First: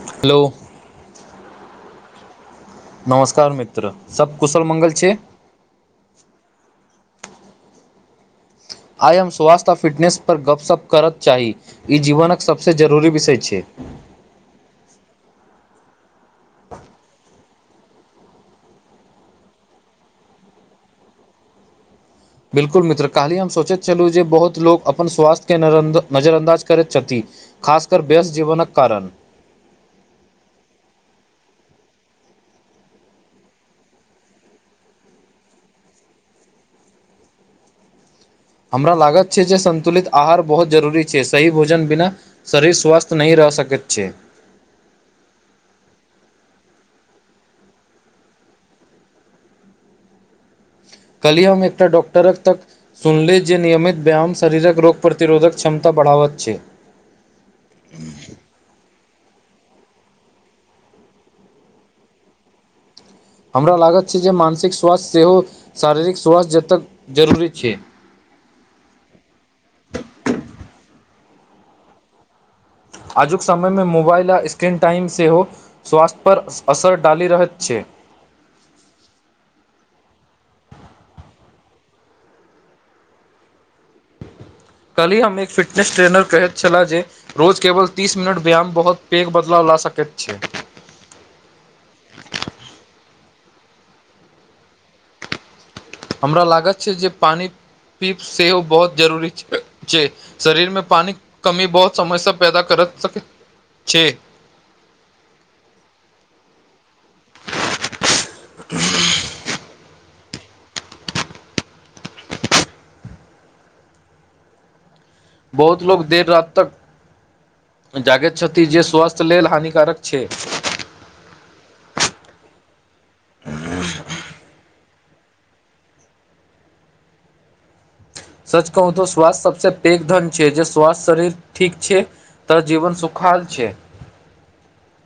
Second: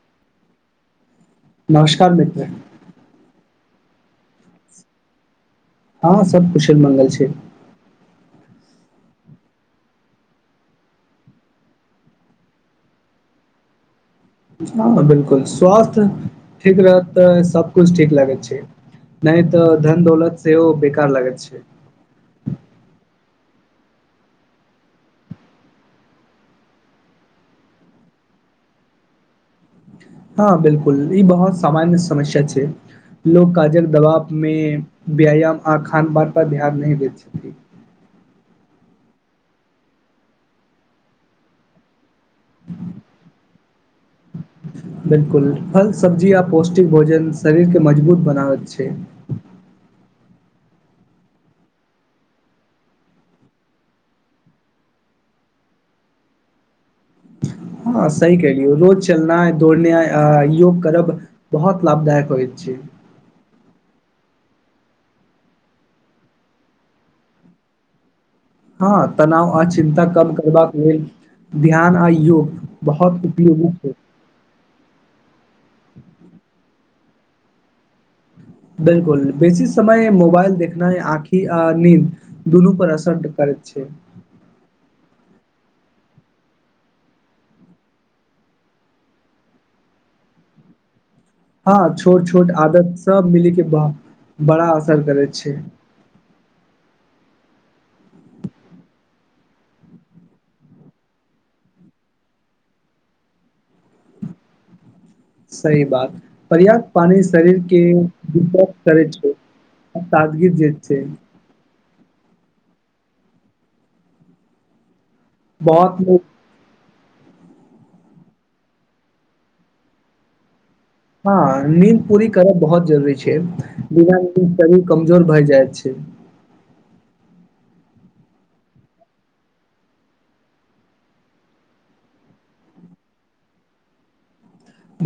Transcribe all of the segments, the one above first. Hello. नमस्कार मित्र। नमस्कार मित्र सभ कुशल मंगल छै हँ सभ कुशल मंगल छै आइ हम स्वास्थ्य आ फिटनेस पर गप सप करत चाही ई जीवनक सभसँ जरूरी विषय छै। हँ बिल्कूल स्वास्थ ठीक रहत तऽ सभकुछु ठीक लागैत छै नहि तऽ धन दौलत सेहो बेकार लागत छै। बिल्कूल मित्र कालहि हम सोचैत छलहुँ जे बहुत लोको अपन स्वास्थ्य के नजर अन्दाज करैत छथि खासकर व्यस्त जीवनक कारण। हँ बिल्कूल ई बहुत सामान्य समस्या छै लोग काजल दबाव मे व्यायाम आ खान पान पर ध्यान नहि दैत छथिन। हमरा लागत छै जे संन्तुलित आहार बहुत जरूरी छै सही भोजन बिना। शरीर स्वस्थ नहि रहि सकैत छै। बिल्कूल फल सबब्जी आ पौष्टिक भोजन शरीर के मजबूत बनाबैत छै कहलियै हम एकटाडॉक्टरक तक। सुनली जे नियमित व्यायाम शरीरक रोग प्रतिरोधक क्षमता बढ़ावैत छै। हँ सही कहलियौ रोज चलना दौड़ने योग करब। बहुत लाभदायक होइ छै। हमरा लागत छै जे मानसिक स्वास्थ्य सेहो शारीरिक स्वास्थ्य जतय जरूरी छै। हँ तनाव आ चिन्ता कम करबाक लेलऽ ध्यान आ योग बहुत आजुक उपयोगी समयमे छै मोबाइल आ स्क्रीन टाइम सेहो स्वास्थ्य परर असर डालि रहैत छै। बिल्कूल बेसी समय मोबाइल देखना ह आँखि आ नीद दुनू पर असर करैत छै। कलहि हम एक फिटनेस ट्रेनर कहैत छलाह जे रोज केवल तीस मिनट व्यायाम बहुत पैघ बदलाव ला सकैत छै। हँ छोट छोट आदत सभ मिली के बड़ा असर करैत छै हमरा लागत छै जे पानि पीब सेहो बहुत जरूरी छै। शरीर मे पानी कमी बहुत समय्य पैदा कर सकै छै सही बात पर्याप्त पानी शरीर के वि करै छै। आ ताजगी जत छै। बहुत लोग देर रति तक जागैत छथि जे स्वास्थ्य लेलऽ हानिकारक छै हँ नीद पूरी करब बहुत जरूरी छै बिना शरीर कमजोर भए जाय छै सच कहू तऽ स्वास्थ्य सभसँ पैघ धन छै जे स्वास्थ्य शरीर ठीक छै तऽ जीवन सुखाल छै।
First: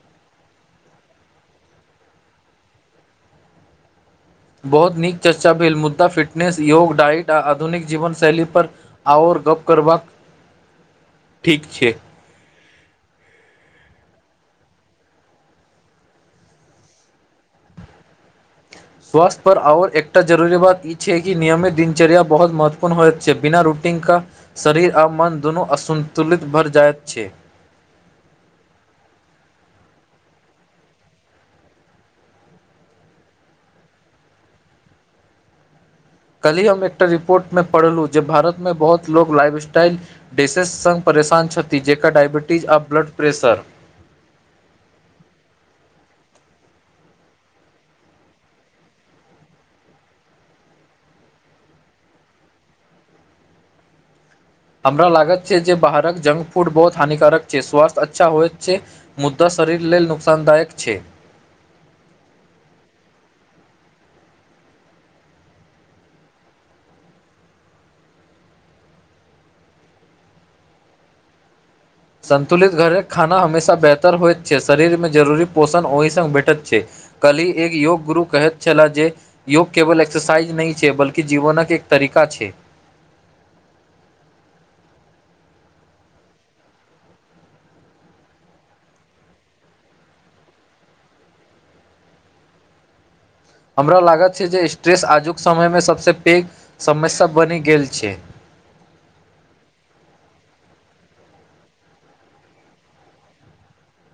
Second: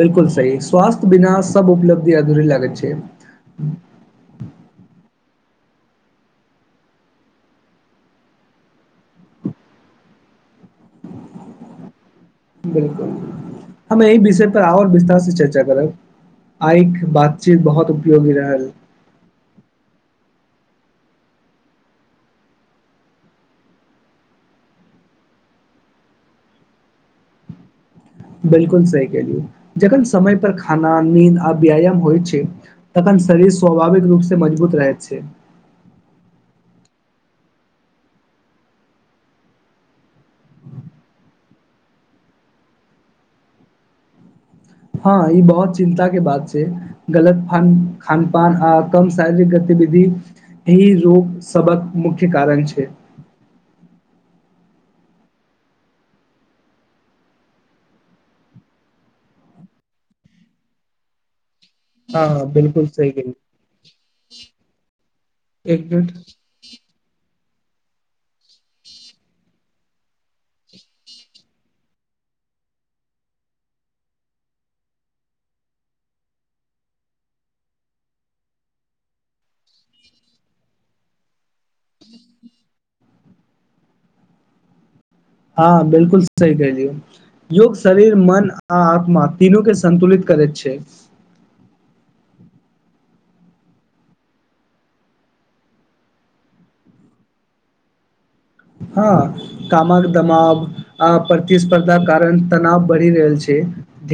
बिल्कूल सी स्वस्थ्य बिना सभ उपलब्धि अधूरी लागैत छै बहुत नीक चर्चा भेल मुद्दा फिटनेस योग इट आ आधुनिक जीवन शैली पर आ ओर गप्प करबाक ठीक छै। बिल्कूल हम एहिह विषय पर आओर विस्तार से चर्चा करब आइक बातचीत बहुत उपयोगी रहल। स्वास्थ्य पर आओर एकटा जरूरी बात ई छै कि नियमित दिनचर्या बहुत महत्वपूर्ण होय छै बिना रूटीन शरीर आ मन दुनू असन्तुलित भर जायइत छै। बिल्कूल सही केलियौ जखन समय पर खाना नीद आ व्यायाम होइ छै तखन शरीर स्वाभाविक रूप से मजबूत रहैत छै। कलहि हम एकटा रिपोर्ट मे पढ़लहु जे भारत मे बहुत लोग लाइफ स्टाइल डसेस संघ परेशान छथि जकर डायबिटीज आ ब्लड प्रेशर ह ई बहुत चिन्ताके बात छै गलत खान पान आ कम शारीरिक गतिविधि। ह रोग सभक़ँ मुख्य कारण छै हमरा लागत छै जे बाहरक जक फूड बहुत हानिकारक छै। स्वास्थ्य अच्छा होय छै। मुद्दा शरीर लेलऽ नुकसानदायक छै हँ बिल्कूल सी गेल एक मिनट संन्तुलित घरे खाना हमेशा बेहतर होइत छै शरीर मे जरूरी पोषण ओहि स भेटैत छै। कल्हि एक योग गुरु कहैत छलाह जे योग केवल एक्सरसाइज नहि छै बल्की जीवनक एक तरीका छै। हँ बिल्कूल सी कह दियौ योग शरीर मन आ आत्मा तीनू के संन्तुलित करैत छै। हमरा लागत छै जे स्ट्रेस आजुक समय मे सभसे पैघ समस्या बनि गेल छै ह कामक दमाव आ प्रतिस्पर्धा कारण तनाव बढ़ि रहल छै।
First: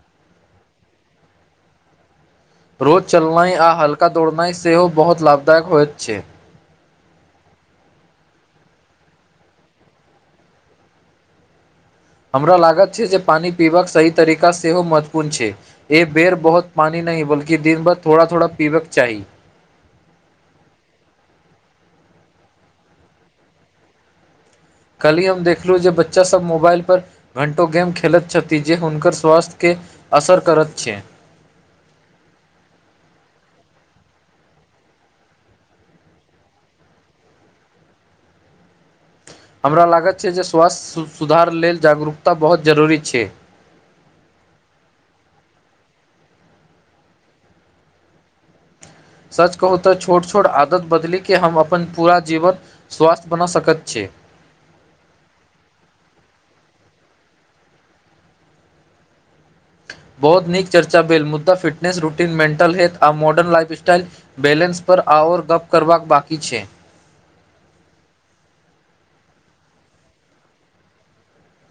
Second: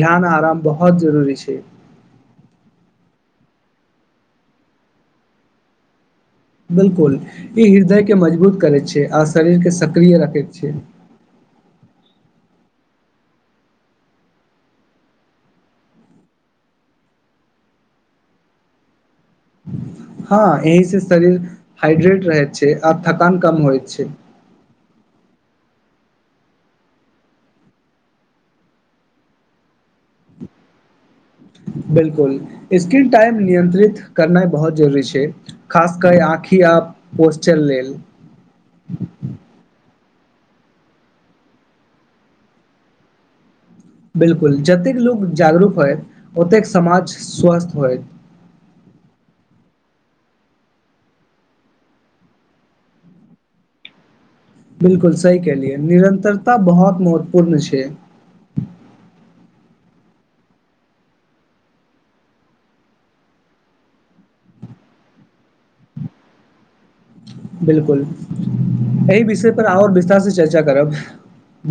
ध्यान आराम बहुत जरूरी छै। रोज चलनाइ आ हल्का दौड़नाइ सेहो बहुत लाभदायक होइत छै। बिल्कूल ई हृदय के मजबूत करैत छै आ शरीर के सक्रिय रखैत छै। हमरा लागत छै जे पानि पीबा कऽ सही तरीका सेहो महत्वपूर्ण छै एक बेर बहुत पानी नहि बलकि दिन भर थोड़ा थोड़ा पीबक चाही हँ एहि से शरीर हाइड्रेट रहै छै आर थकान कम होइ छै। काल्हि हम देखलहुँ जे बच्चासभ मोबाइल पर घण्टो गेम खेलैत छथि जे हुनकर स्वास्थ्यके असर करैत छै। बिल्कूल स्क्रीन टाइम नियंत्रित करनाइ बहुत जरूरी छै खास क आँखिया आ पोच लेलऽ हमरा लागत छै जे स्वास्थ्य सुधार लेलऽ जाग रूकता बहुत जरूरी छै। बिल्कुल जतेक लोको जागरूक होइत ओते कऽ समाज स्वस्थ होय सच कहू तऽ छोट छोट आदत बदली के हम अपन पूरा जीवन स्वास्थ बना सकैत छिये बिल्कूल सही कलियै निरन्तरता बहुत महत्वपूर्ण छै बहुत नीक चर्चा भेले मुद्दा फिटनेस रूटीन मेटल हेथ आ मॉर्न लाइफ स्टटाइल बैलेन्स पर आओर गप्प करबाक बकि छै। बिल्कूल। एहि विषय पर आओर विस्तारसँ चर्चा करब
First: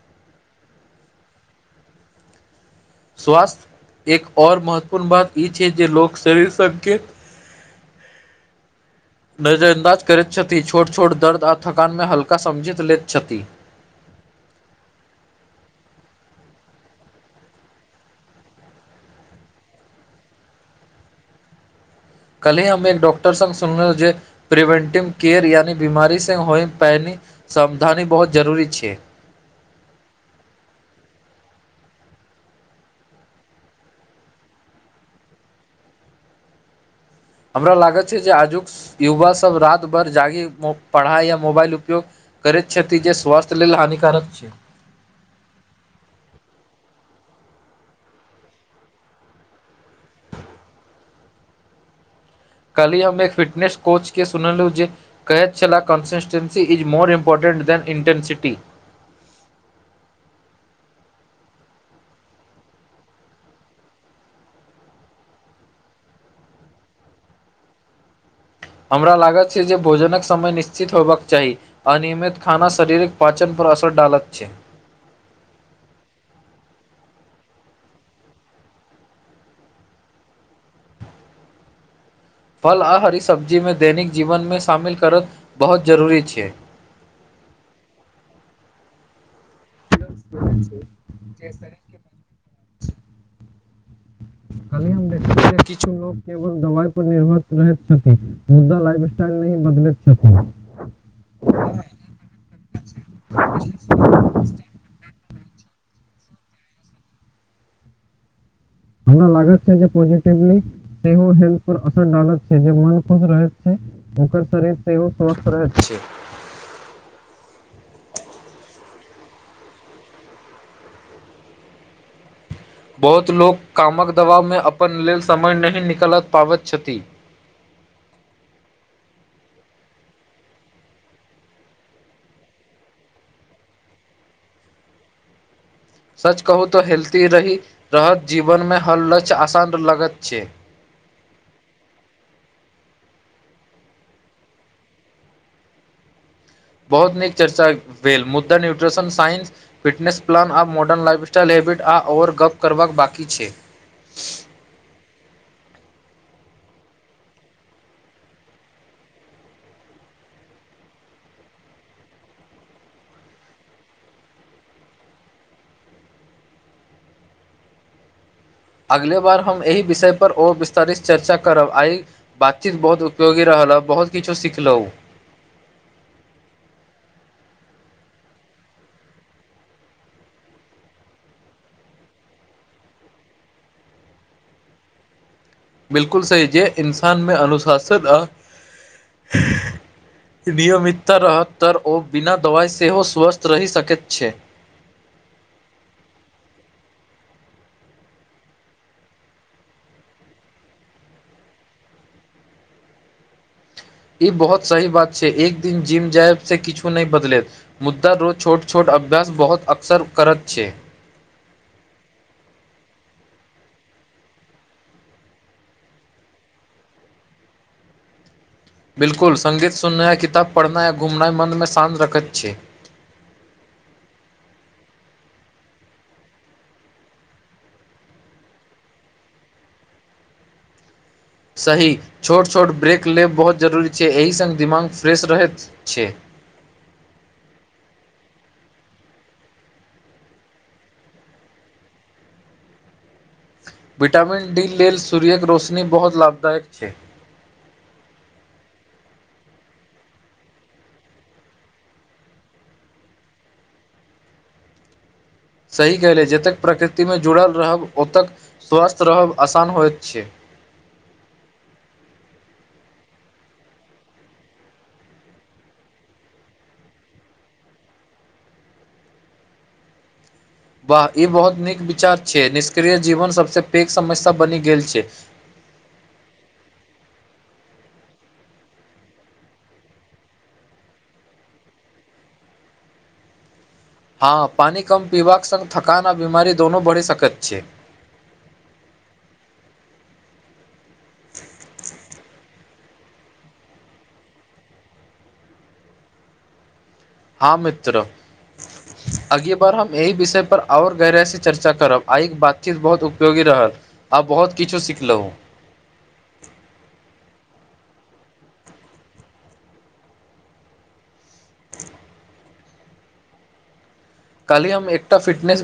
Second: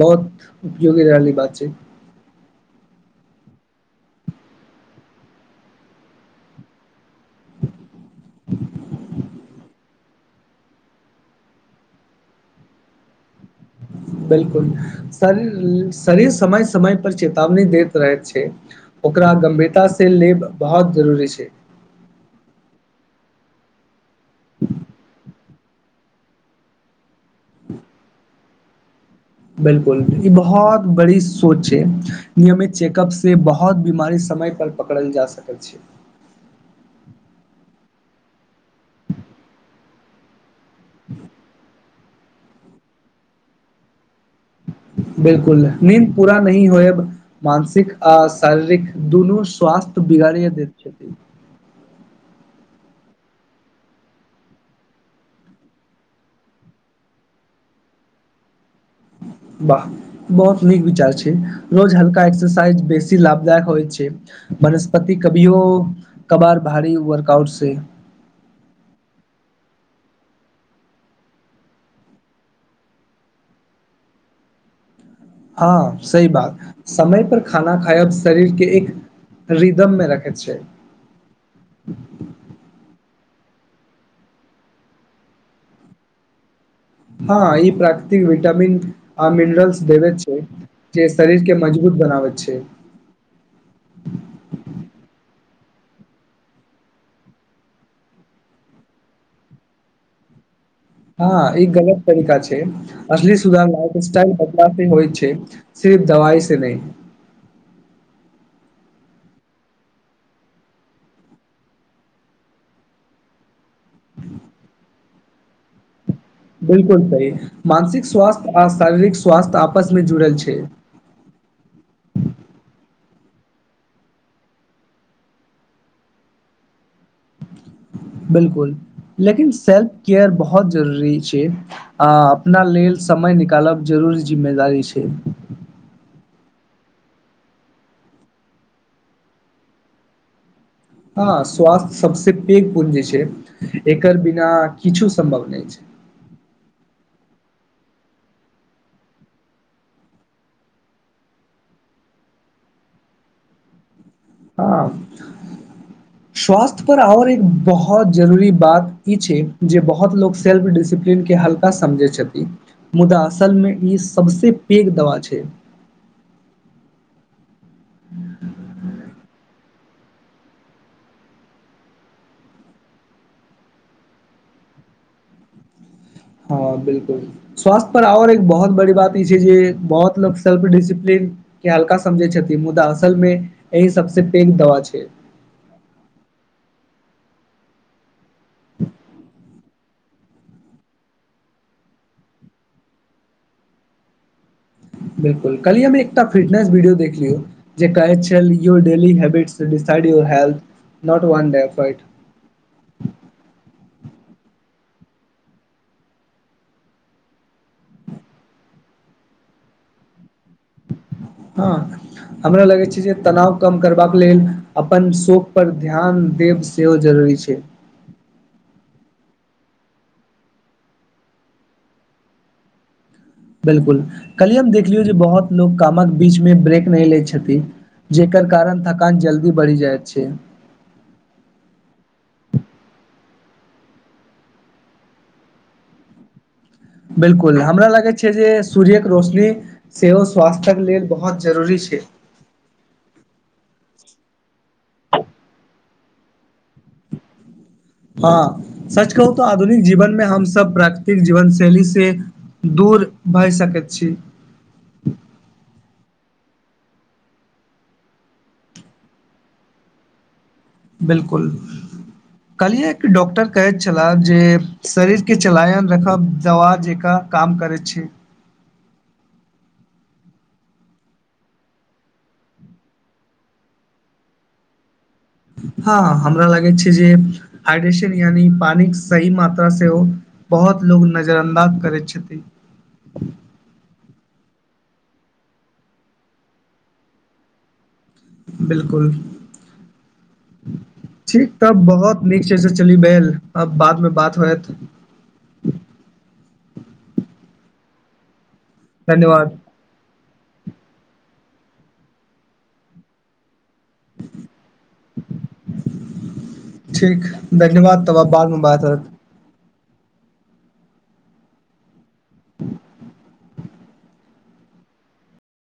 बहुत उपयोगी रहली बात छै। स्वास्थ्य एक ओर महत्वपूर्ण बात ई छै जे लोक शरीर सभके [inaudible] नजर अन्दाज करैत छथि छोट छोट दर्द आ थकानमे हल्का समझि लैत छथि बिल्कूल शरीर समय समय पर चेतावनी दैत रह छै ओकरा गम्भीरतासँ लेब बहुत जरूरी छै कली हम एक डाक्टर सुनले जे प्रिवेंटिव केयर यानि बीमारी से होई पैनी समावधानी बहुत जरूरी छै। बिल्कूल ई बहुत बड़ी सोच है नियमित चेकअप से बहुत बीमारी समय पर पकड़ल जा सकै छै। हमरा लागत छै जे आजुक युवा सभ रति भर जागे पढ़ाई या मोबाइल उपयोग करैत छथि जे स्वास्थ्य लेलऽ हानिकारक छै बिल्कूल नीद पूरा नी होय मानसिक आ शारीरिक दुनू स्वास्थ्य बिगाड़ि छथिन कली हम एक फिटनेस कोच के सुनलहु ज कहैत छलाह consistency is more important than intensity वाह। बहुत नीक विचार छै रोज हल्का एक्सरसाइज बेसी लाभदायक होइ छै। वनस्पति कभि हो कभार भार वर्क आउट से हमरा लागत छै जे भोजनक समय निश्चित होयबाक चाही। अनियमित खाना शरीरिक पाचन पर असर डालत छै। ह सी बात समय पर खाना खायब शरीरके एक रिदम मे रखै छै। फल आ हरी सब्जीमे दैनिक जीवन मे शामिल करत बहुत जरूरी छै ह ई प्राकृतिक विटामिन आ मिनरलस छै जे शरीर के मजबूत बनाब छै कलिम देख किछु लोक केवल दवइ पर निर्भर रह छथि मुदा लाइफ स्टाइल नहि ही बदलैत छथि हँ ई गलत तरीका छै असी सुधार लाइफ स्टाइल होइ छै सिर्फ दवाइ से नहि। हमरा लागैत छै जे पॉजिटिवली सेहो हेल्थ पर असर डालत छै जे मन खुश रहैत छै। ओकर शरीर तग समस्त रहै छै। बिल्कूल सी मानसिक स्वास्थ्य आ शारीरिक स्वस्थ्य आपसमे जुड़ल छै बहुत लोक कामक दबावमे अपन लेलऽ समय नहि निकलि पाबैत छथि बिल्कूल लेकिन सेल्फ केयर बहुत जरूरी छै आ अपना लेलऽ समय निकालब जरूरी जिम्मेदारी छै सच कहू तऽ हेल्थी रही रहत जीवन मे हर लक्ष आसान लगत छै हँ स्वास्थ्य सभसे पैघ पुण्य जे छै एकर बिना किछु सम्भव नहि छै बहुत नीक चर्चा भेल मुदा न्यूट्रिशन साइंस फिटनेस प्लन आ मॉर्डर्न लाइफस्टाइल हैबिट ओवर गप करबाक बाकी छै ह स्वास्थ्य पर आओर एक बहुत जरूरी बात ई छै जे बहुत लोग सेल्फ डिसिप्लीन के ह ल समझै छथि मुदा असलमे ई सभसे पैघ दवा छै ह। अगले बार हम एहि विषय पर विस्तारित चर्चा करब आइ बातचीत बहुत उपयोगी रहल हैं बहुत किछो सिखलहुँ हँ बिल्कूल स्वास्थ्य पर ओर एक बहुत बड़ी बात ई छै जे बहुत लोक सेल्फ डिसिप्लीन के हल्का समझै छथि मुदा असल मे एहिही सभसँ पैघ दवा छै बिल्कुल सही जे इन्सानमे अनुशासित अ नियमितता रहत त ओ बिना दवाइ सेहो स्वस्थ रहि सकैत छै। बिल्कूल कली हम एकटा फिटनेस वीडियो देखलियौ ड ह [unintelligible] ई बहुत सही बात छै एक दिन जिम जायब से किछु नहि बदलै मुदा रोज छोट छोट अभ्यास बहुत अक्सर करत छै ह हमरा लगैत छै जे तनाव कम करबा कऽ लेलऽ अपन शोक पर ध्यान देब सेव जरूरी छै। बिल्कुल सघ सुननाइ आ किताब पढ़नाइ आ घुमनाइ मनमे शान्त रखैत छै बिल्कूल कलिय हम देखलियौ जे बहुत लोको कामक बीचमे ब्रेक नहि लैत छथिन जेकर कारण थकान जल्दी बढ़ि जाइत छै। सही छोट छोट ब्रेक लेब बहुत जरूरी छै एहि संघ दिमाग फ्रेश रहैत छै। बिल्कूल हमरा लागै छै जे सूर्यके रोशनी सेहो स्वास्थ्यक लेलऽ बहुत जरूरी छै विटामिन डी लेलऽ सूर्यके रोशनी बहुत लाभदायक छै। हँ सच कहू तऽ आधुनिक जीवन मे हमस प्राकृतिक जीवन शैली से दूर भए सकैत छै सही कलै जतेक प्रकृतिमे जुड़ल रहब ओते कऽ स्वस्थ रहब आसान होइत छै बिल्कूल कहलियै एक डॉक्टर कहैत छलाह जे शरीरके चलायन राखब दवा जेका काम करै छै वाह ई बहुत नीक विचार छै निष्क्रिय जीवन सभसँ पैघ समस्या बनि गेल छै। हँ हमरा लागैत छै जे हाइड्रेशन यानि पानिक सही मात्रा बहुत लोग नजर अन्दाज करै छथिन। हँ पानि कम पीबाक संघ थकान आ बीमारी दुनू बढ़ि सकैत छै। बिल्कूल ठीक तब बहुत नीक छै से चली भेल अब बाद मे बात होयत हँ मित्र अगी धन्यवाद बार हम एहि विषय पर आओर गहराइसँ चर्चा करब आइ के बातचीत बहुत उपयोगी रहल आ बहुत किछु सिखलहुँ ठीक धन्यवाद तबाब बाद मे बायत। काली हम एकटा फिटनेसँ